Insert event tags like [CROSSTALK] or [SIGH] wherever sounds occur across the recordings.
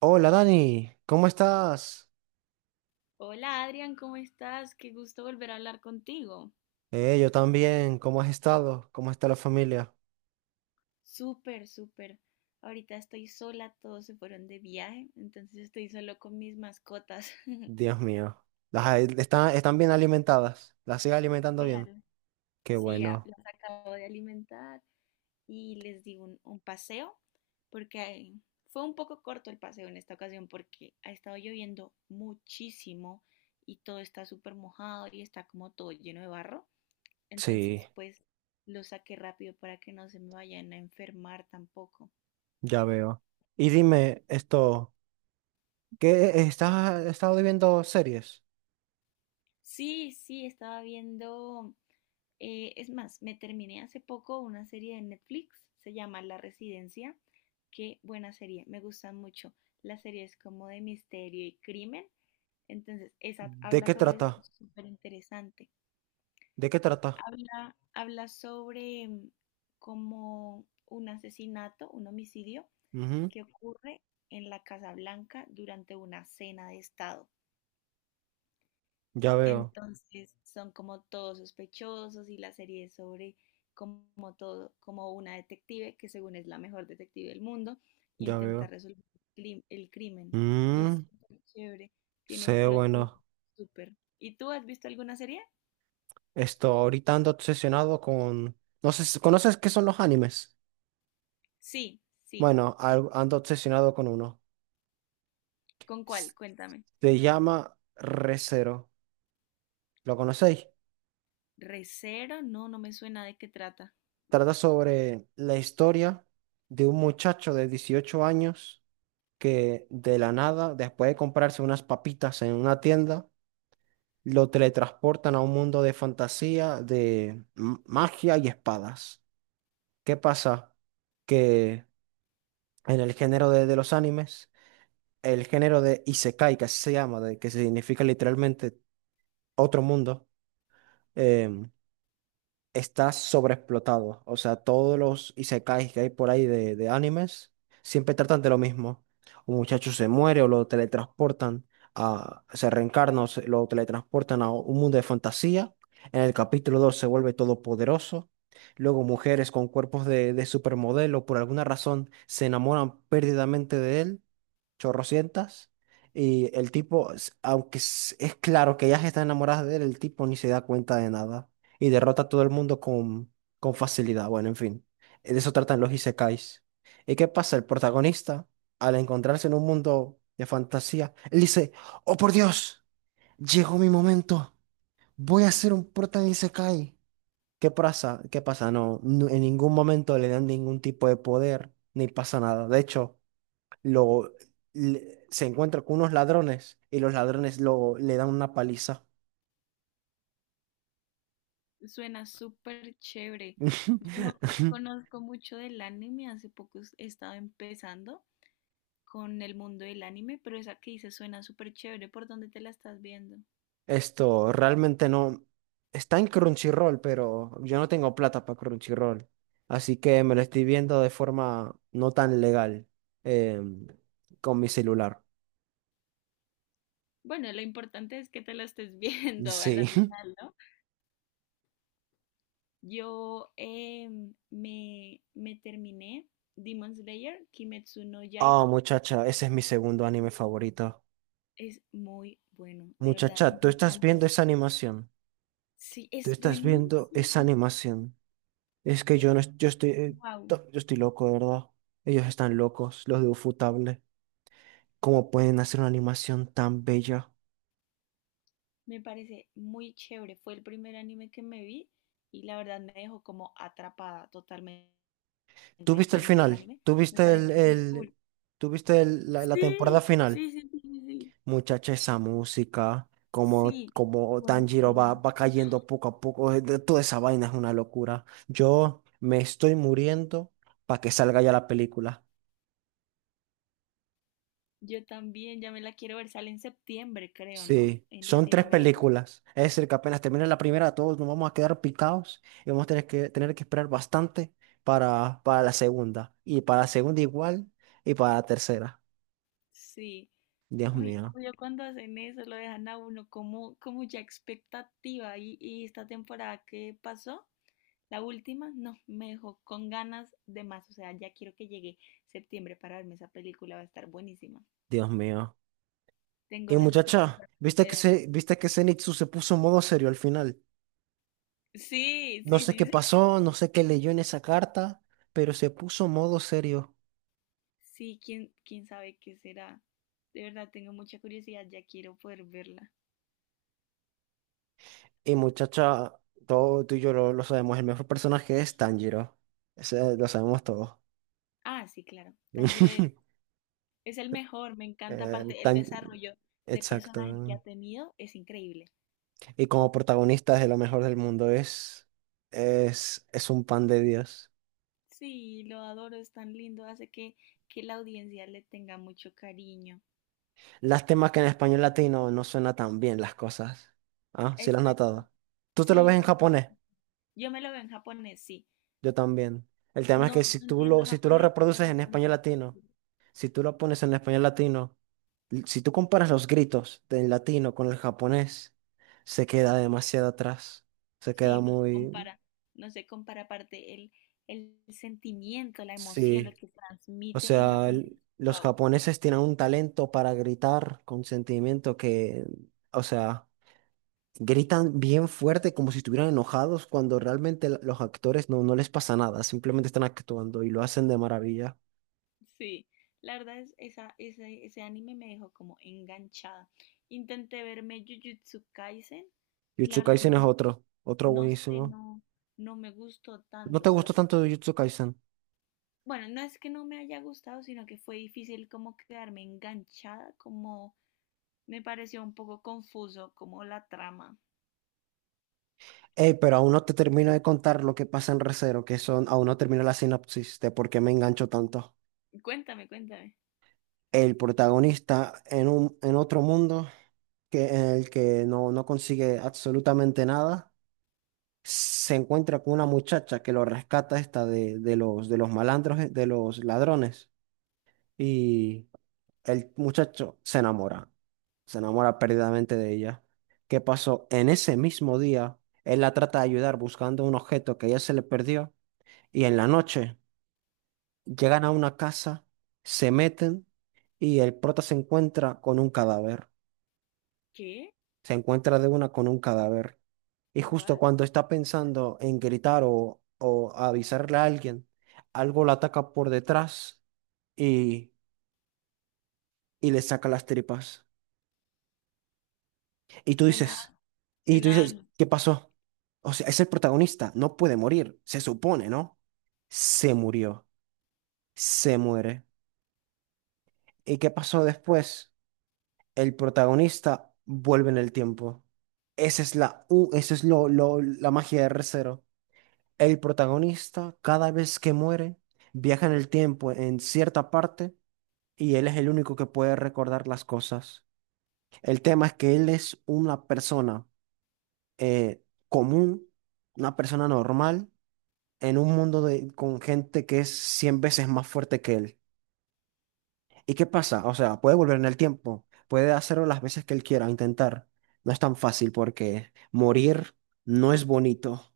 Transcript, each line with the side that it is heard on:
right: Hola Dani, ¿cómo estás?
left: Hola Adrián, ¿cómo estás? Qué gusto volver a hablar contigo.
right: Yo también, ¿cómo has estado? ¿Cómo está la familia?
left: Súper, súper. Ahorita estoy sola, todos se fueron de viaje, entonces estoy solo con mis mascotas. [LAUGHS]
right: Dios mío. Están bien alimentadas, las sigue alimentando bien.
left: Claro.
right: Qué
left: Sí, a-
right: bueno.
left: las acabo de alimentar y les di un paseo, porque fue un poco corto el paseo en esta ocasión porque ha estado lloviendo muchísimo y todo está súper mojado y está como todo lleno de barro.
right: Sí,
left: Entonces, pues lo saqué rápido para que no se me vayan a enfermar tampoco.
right: ya veo. Y dime esto, ¿qué estado viendo series?
left: Sí, sí, estaba viendo, es más, me terminé hace poco una serie de Netflix, se llama La Residencia. Qué buena serie, me gusta mucho. La serie es como de misterio y crimen, entonces esa
right: ¿De
left: habla
right: qué
left: sobre eso,
right: trata?
left: es súper interesante.
right: ¿De qué trata?
left: Habla sobre como un asesinato, un homicidio,
right: Ujú.
left: que ocurre en la Casa Blanca durante una cena de Estado.
right: Ya veo,
left: Entonces son como todos sospechosos y la serie es sobre como todo, como una detective que según es la mejor detective del mundo,
right: ya
left: intenta
right: veo.
left: resolver el crimen. Y es
right: Mm,
left: súper chévere, tiene un
right: sé,
left: plot twist
right: bueno,
left: súper. ¿Y tú has visto alguna serie?
right: esto, ahorita ando obsesionado con. No sé, ¿conoces qué son los animes?
left: Sí, sí.
right: Bueno, ando obsesionado con uno.
left: ¿Con cuál?
right: S-
left: Cuéntame.
right: Se llama Re:Zero. ¿Lo conocéis?
left: Recero, no, no me suena de qué trata.
right: Trata sobre la historia de un muchacho de 18 años que de la nada, después de comprarse unas papitas en una tienda, lo teletransportan a un mundo de fantasía, de magia y espadas. ¿Qué pasa? Que en el género de los animes, el género de Isekai, que así se llama, que significa literalmente otro mundo. em, Está sobreexplotado. O sea, todos los isekais que hay por ahí de animes siempre tratan de lo mismo. Un muchacho se muere o lo teletransportan se reencarna o lo teletransportan a un mundo de fantasía. En el capítulo 2 se vuelve todopoderoso. Luego mujeres con cuerpos de supermodelo por alguna razón se enamoran perdidamente de él, chorrocientas. Y el tipo, aunque es claro que ellas están enamoradas de él, el tipo ni se da cuenta de nada y derrota a todo el mundo con facilidad. Bueno, en fin, de eso tratan los isekais. ¿Y qué pasa? El protagonista, al encontrarse en un mundo de fantasía, él dice, oh por Dios, llegó mi momento, voy a ser un prota isekai. ¿Qué pasa? ¿Qué pasa? No, no, en ningún momento le dan ningún tipo de poder, ni pasa nada. De hecho, lo, se encuentra con unos ladrones y los ladrones luego le dan una paliza.
left: Suena súper chévere. Yo no
right: [LAUGHS]
left: conozco mucho del anime, hace poco he estado empezando con el mundo del anime, pero esa que dices suena súper chévere. ¿Por dónde te la estás viendo?
right: Esto realmente no está en Crunchyroll, pero yo no tengo plata para Crunchyroll, así que me lo estoy viendo de forma no tan legal em, con mi celular.
left: Bueno, lo importante es que te la estés [LAUGHS] viendo a
right: Sí.
left: la
right: [LAUGHS]
left: final, ¿no? Yo me terminé Demon Slayer, Kimetsu no Yaiba.
right: Oh, muchacha, ese es mi segundo anime favorito.
left: Es muy bueno, de verdad, me
right: Muchacha, tú estás
left: encantó.
right: viendo esa animación.
left: Sí,
right: Tú
left: es
right: estás viendo esa
left: buenísimo.
right: animación. Es que
left: Es,
right: yo no, es- yo estoy loco, de verdad. Ellos están locos, los de Ufotable. ¿Cómo pueden hacer una animación tan bella?
left: me parece muy chévere. Fue el primer anime que me vi y la verdad me dejó como atrapada totalmente
right: ¿Tú
left: en
right: viste
left: todo
right: el
left: el mundo del
right: final?
left: anime.
right: ¿Tú
left: Me
right: viste el,
left: parece muy cool.
right: el- tú viste el- la, la temporada
left: Sí,
right: final?
left: sí, sí, sí, sí. Sí,
right: Muchacha, esa música, como,
left: sí,
right: como Tanjiro va,
left: buenísima.
right: va cayendo poco a poco, toda esa vaina es una locura. Yo me estoy muriendo para que salga ya la película.
left: Yo también, ya me la quiero ver. Sale en septiembre, creo, ¿no?
right: Sí,
left: En
right: son tres
left: Latinoamérica.
right: películas. Es decir, que apenas termine la primera, todos nos vamos a quedar picados y vamos a tener que esperar bastante para la segunda. Y para la segunda igual, y para la tercera.
left: Sí.
right: Dios
left: Ay,
right: mío,
left: odio cuando hacen eso, lo dejan a uno como, como ya expectativa. Y esta temporada que pasó, la última, no, me dejó con ganas de más, o sea, ya quiero que llegue septiembre para verme esa película, va a estar buenísima.
right: Dios mío. Y
left: Tengo las
right: muchacha,
left: expectativas
right: ¿viste que
left: súper.
right: Zenitsu se puso en modo serio al final?
left: Sí,
right: No
left: sí,
right: sé qué
left: sí, sí.
right: pasó, no sé qué leyó en esa carta, pero se puso en modo serio.
left: Sí, quién sabe qué será. De verdad, tengo mucha curiosidad, ya quiero poder verla.
right: Y muchacha, todo tú y yo lo sabemos, el mejor personaje es Tanjiro. Ese lo sabemos todos.
left: Ah, sí, claro. Tanjiro
right: [LAUGHS]
left: es el mejor, me encanta.
right: Eh,
left: Aparte, el
right: Tan-
left: desarrollo de personaje que ha
right: Exacto.
left: tenido es increíble.
right: Y como protagonista de lo mejor del mundo es un pan de Dios.
left: Sí, lo adoro, es tan lindo, hace que la audiencia le tenga mucho cariño.
right: Lástima que en español latino no suena tan bien las cosas. Ah, sí las has
left: Exacto.
right: notado. ¿Tú te lo
left: Sí,
right: ves en
left: no.
right: japonés?
left: Yo me lo veo en japonés, sí.
right: Yo también. El tema es que
left: No,
right: si
left: no
right: tú lo,
left: entiendo
right: si tú lo
left: japonés,
right: reproduces
left: pero
right: en
left: con
right: español latino,
left: subtítulos.
right: si tú lo pones en español latino, si tú comparas los gritos del latino con el japonés, se queda demasiado atrás. Se queda
left: Sí, no se
right: muy.
left: compara, no se compara aparte el sentimiento, la emoción, lo
right: Sí.
left: que
right: O
left: transmite en
right: sea,
left: japonés.
right: los
left: Wow,
right: japoneses tienen un talento para gritar con sentimiento que, o sea, gritan bien fuerte como si estuvieran enojados cuando realmente los actores no, no les pasa nada, simplemente están actuando y lo hacen de maravilla.
left: sí. La verdad es esa, ese anime me dejó como enganchada. Intenté verme Jujutsu Kaisen y la
right: Jujutsu
left: verdad
right: Kaisen
left: no,
right: es otro, otro
left: no sé,
right: buenísimo.
left: no, no me gustó
right: ¿No te
left: tanto, ¿sabes?
right: gustó tanto Jujutsu Kaisen?
left: Bueno, no es que no me haya gustado, sino que fue difícil como quedarme enganchada, como me pareció un poco confuso como la trama.
right: Ey, pero aún no te termino de contar lo que pasa en Re:Zero, aún no termino la sinopsis de por qué me engancho tanto.
left: Cuéntame, cuéntame.
right: El protagonista en otro mundo en el que no, no consigue absolutamente nada, se encuentra con una muchacha que lo rescata esta de los malandros, de los ladrones. Y el muchacho se enamora perdidamente de ella. ¿Qué pasó? En ese mismo día, él la trata de ayudar buscando un objeto que a ella se le perdió y en la noche llegan a una casa, se meten y el prota se encuentra con un cadáver.
left: ¿Qué?
right: Se encuentra de una con un cadáver. Y justo
left: ¿What?
right: cuando está pensando en gritar o avisarle a alguien, algo la ataca por detrás y, y le saca las tripas. Y tú
left: Suena,
right: dices, y tú dices,
left: suena,
right: ¿qué pasó? O sea, es el protagonista, no puede morir, se supone, ¿no? Se murió, se muere. ¿Y qué pasó después? El protagonista vuelve en el tiempo. Esa es la, u- esa es lo- la magia de r cero. El protagonista, cada vez que muere, viaja en el tiempo en cierta parte y él es el único que puede recordar las cosas. El tema es que él es una persona eh, común, una persona normal, en un mundo con gente que es 100 veces más fuerte que él. ¿Y qué pasa? O sea, puede volver en el tiempo, puede hacerlo las veces que él quiera, intentar. No es tan fácil porque morir no es bonito.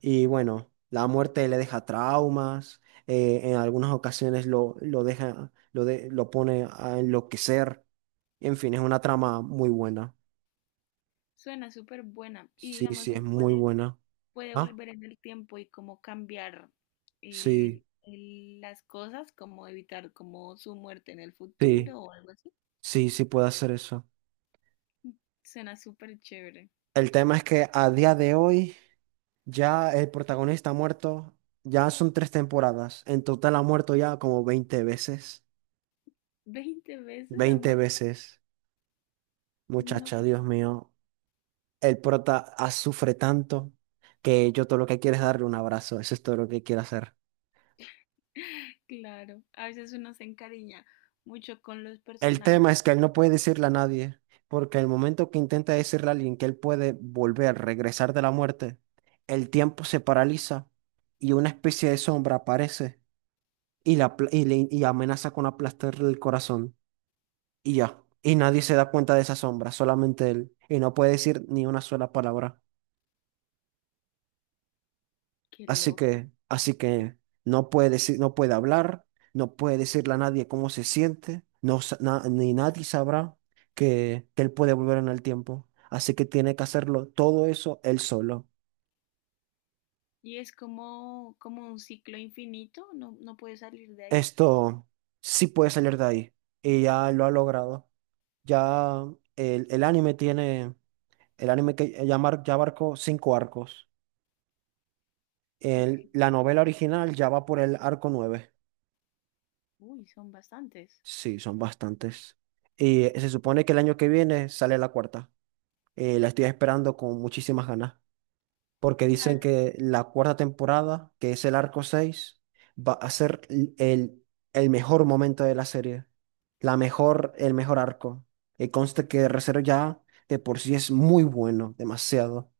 right: Y bueno, la muerte le deja traumas, en algunas ocasiones lo deja, lo pone a enloquecer. En fin, es una trama muy buena.
left: suena súper buena. Y
right: Sí,
left: digamos,
right: sí,
left: se
right: es muy
left: puede,
right: buena.
left: puede
right: ¿Ah?
left: volver en el tiempo y como cambiar
right: Sí,
left: las cosas, como evitar como su muerte en el
right: sí.
left: futuro o algo así.
right: Sí, sí puede hacer eso.
left: Suena súper chévere.
right: El tema es que a día de hoy ya el protagonista ha muerto, ya son tres temporadas. En total ha muerto ya como 20 veces.
left: ¿20 veces ha
right: veinte
left: muerto?
right: veces.
left: No,
right: Muchacha, Dios mío. El prota sufre tanto que yo todo lo que quiero es darle un abrazo. Eso es todo lo que quiero hacer.
left: [LAUGHS] claro. A veces uno se encariña mucho con los
right: El
left: personajes.
right: tema es que él no puede decirle a nadie, porque el momento que intenta decirle a alguien que él puede volver, regresar de la muerte, el tiempo se paraliza y una especie de sombra aparece y amenaza con aplastarle el corazón y ya. Y nadie se da cuenta de esa sombra, solamente él. Y no puede decir ni una sola palabra.
left: Qué
right: Así
left: loco.
right: que, así que no puede decir, no puede hablar, no puede decirle a nadie cómo se siente, ni nadie sabrá que él puede volver en el tiempo. Así que tiene que hacerlo todo eso él solo.
left: Y es como, como un ciclo infinito, no puedes salir de ahí.
right: Esto sí puede salir de ahí. Y ya lo ha logrado. Ya el anime tiene. El anime que ya abarcó cinco arcos.
left: Ok.
right: La novela original ya va por el arco nueve.
left: Uy, son bastantes.
right: Sí, son bastantes. Y se supone que el año que viene sale la cuarta. La estoy esperando con muchísimas ganas. Porque dicen
left: Claro.
right: que la cuarta temporada, que es el arco 6, va a ser el mejor momento de la serie. La mejor, el mejor arco. Y conste que Re:Zero ya de por sí es muy bueno, demasiado.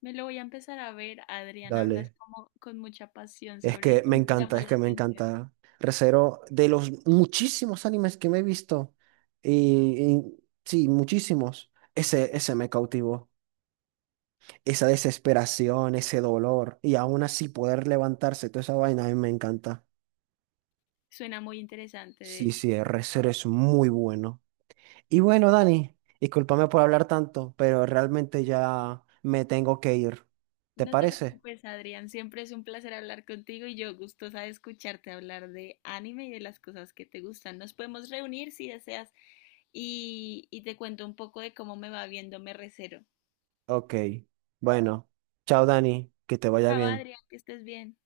left: Me lo voy a empezar a ver. Adrián, hablas
right: Dale.
left: [LAUGHS] como con mucha pasión
right: Es
left: sobre
right: que
left: ello.
right: me
left: Me
right: encanta,
left: llama
right: es
left: la
right: que
left: [LAUGHS]
right: me
left: atención.
right: encanta. Re:Zero, de los muchísimos animes que me he visto, y sí, muchísimos, ese me cautivó. Esa desesperación, ese dolor, y aún así poder levantarse, toda esa vaina, a mí me encanta.
left: Suena muy interesante, de
right: Sí,
left: hecho.
right: sí, Re:Zero es muy bueno. Y bueno, Dani, discúlpame por hablar tanto, pero realmente ya me tengo que ir. ¿Te
left: No te
right: parece?
left: preocupes, Adrián. Siempre es un placer hablar contigo y yo gustosa de escucharte hablar de anime y de las cosas que te gustan. Nos podemos reunir si deseas y te cuento un poco de cómo me va viendo Me Recero.
right: Ok. Bueno, chao, Dani, que te vaya
left: Chao,
right: bien.
left: Adrián, que estés bien.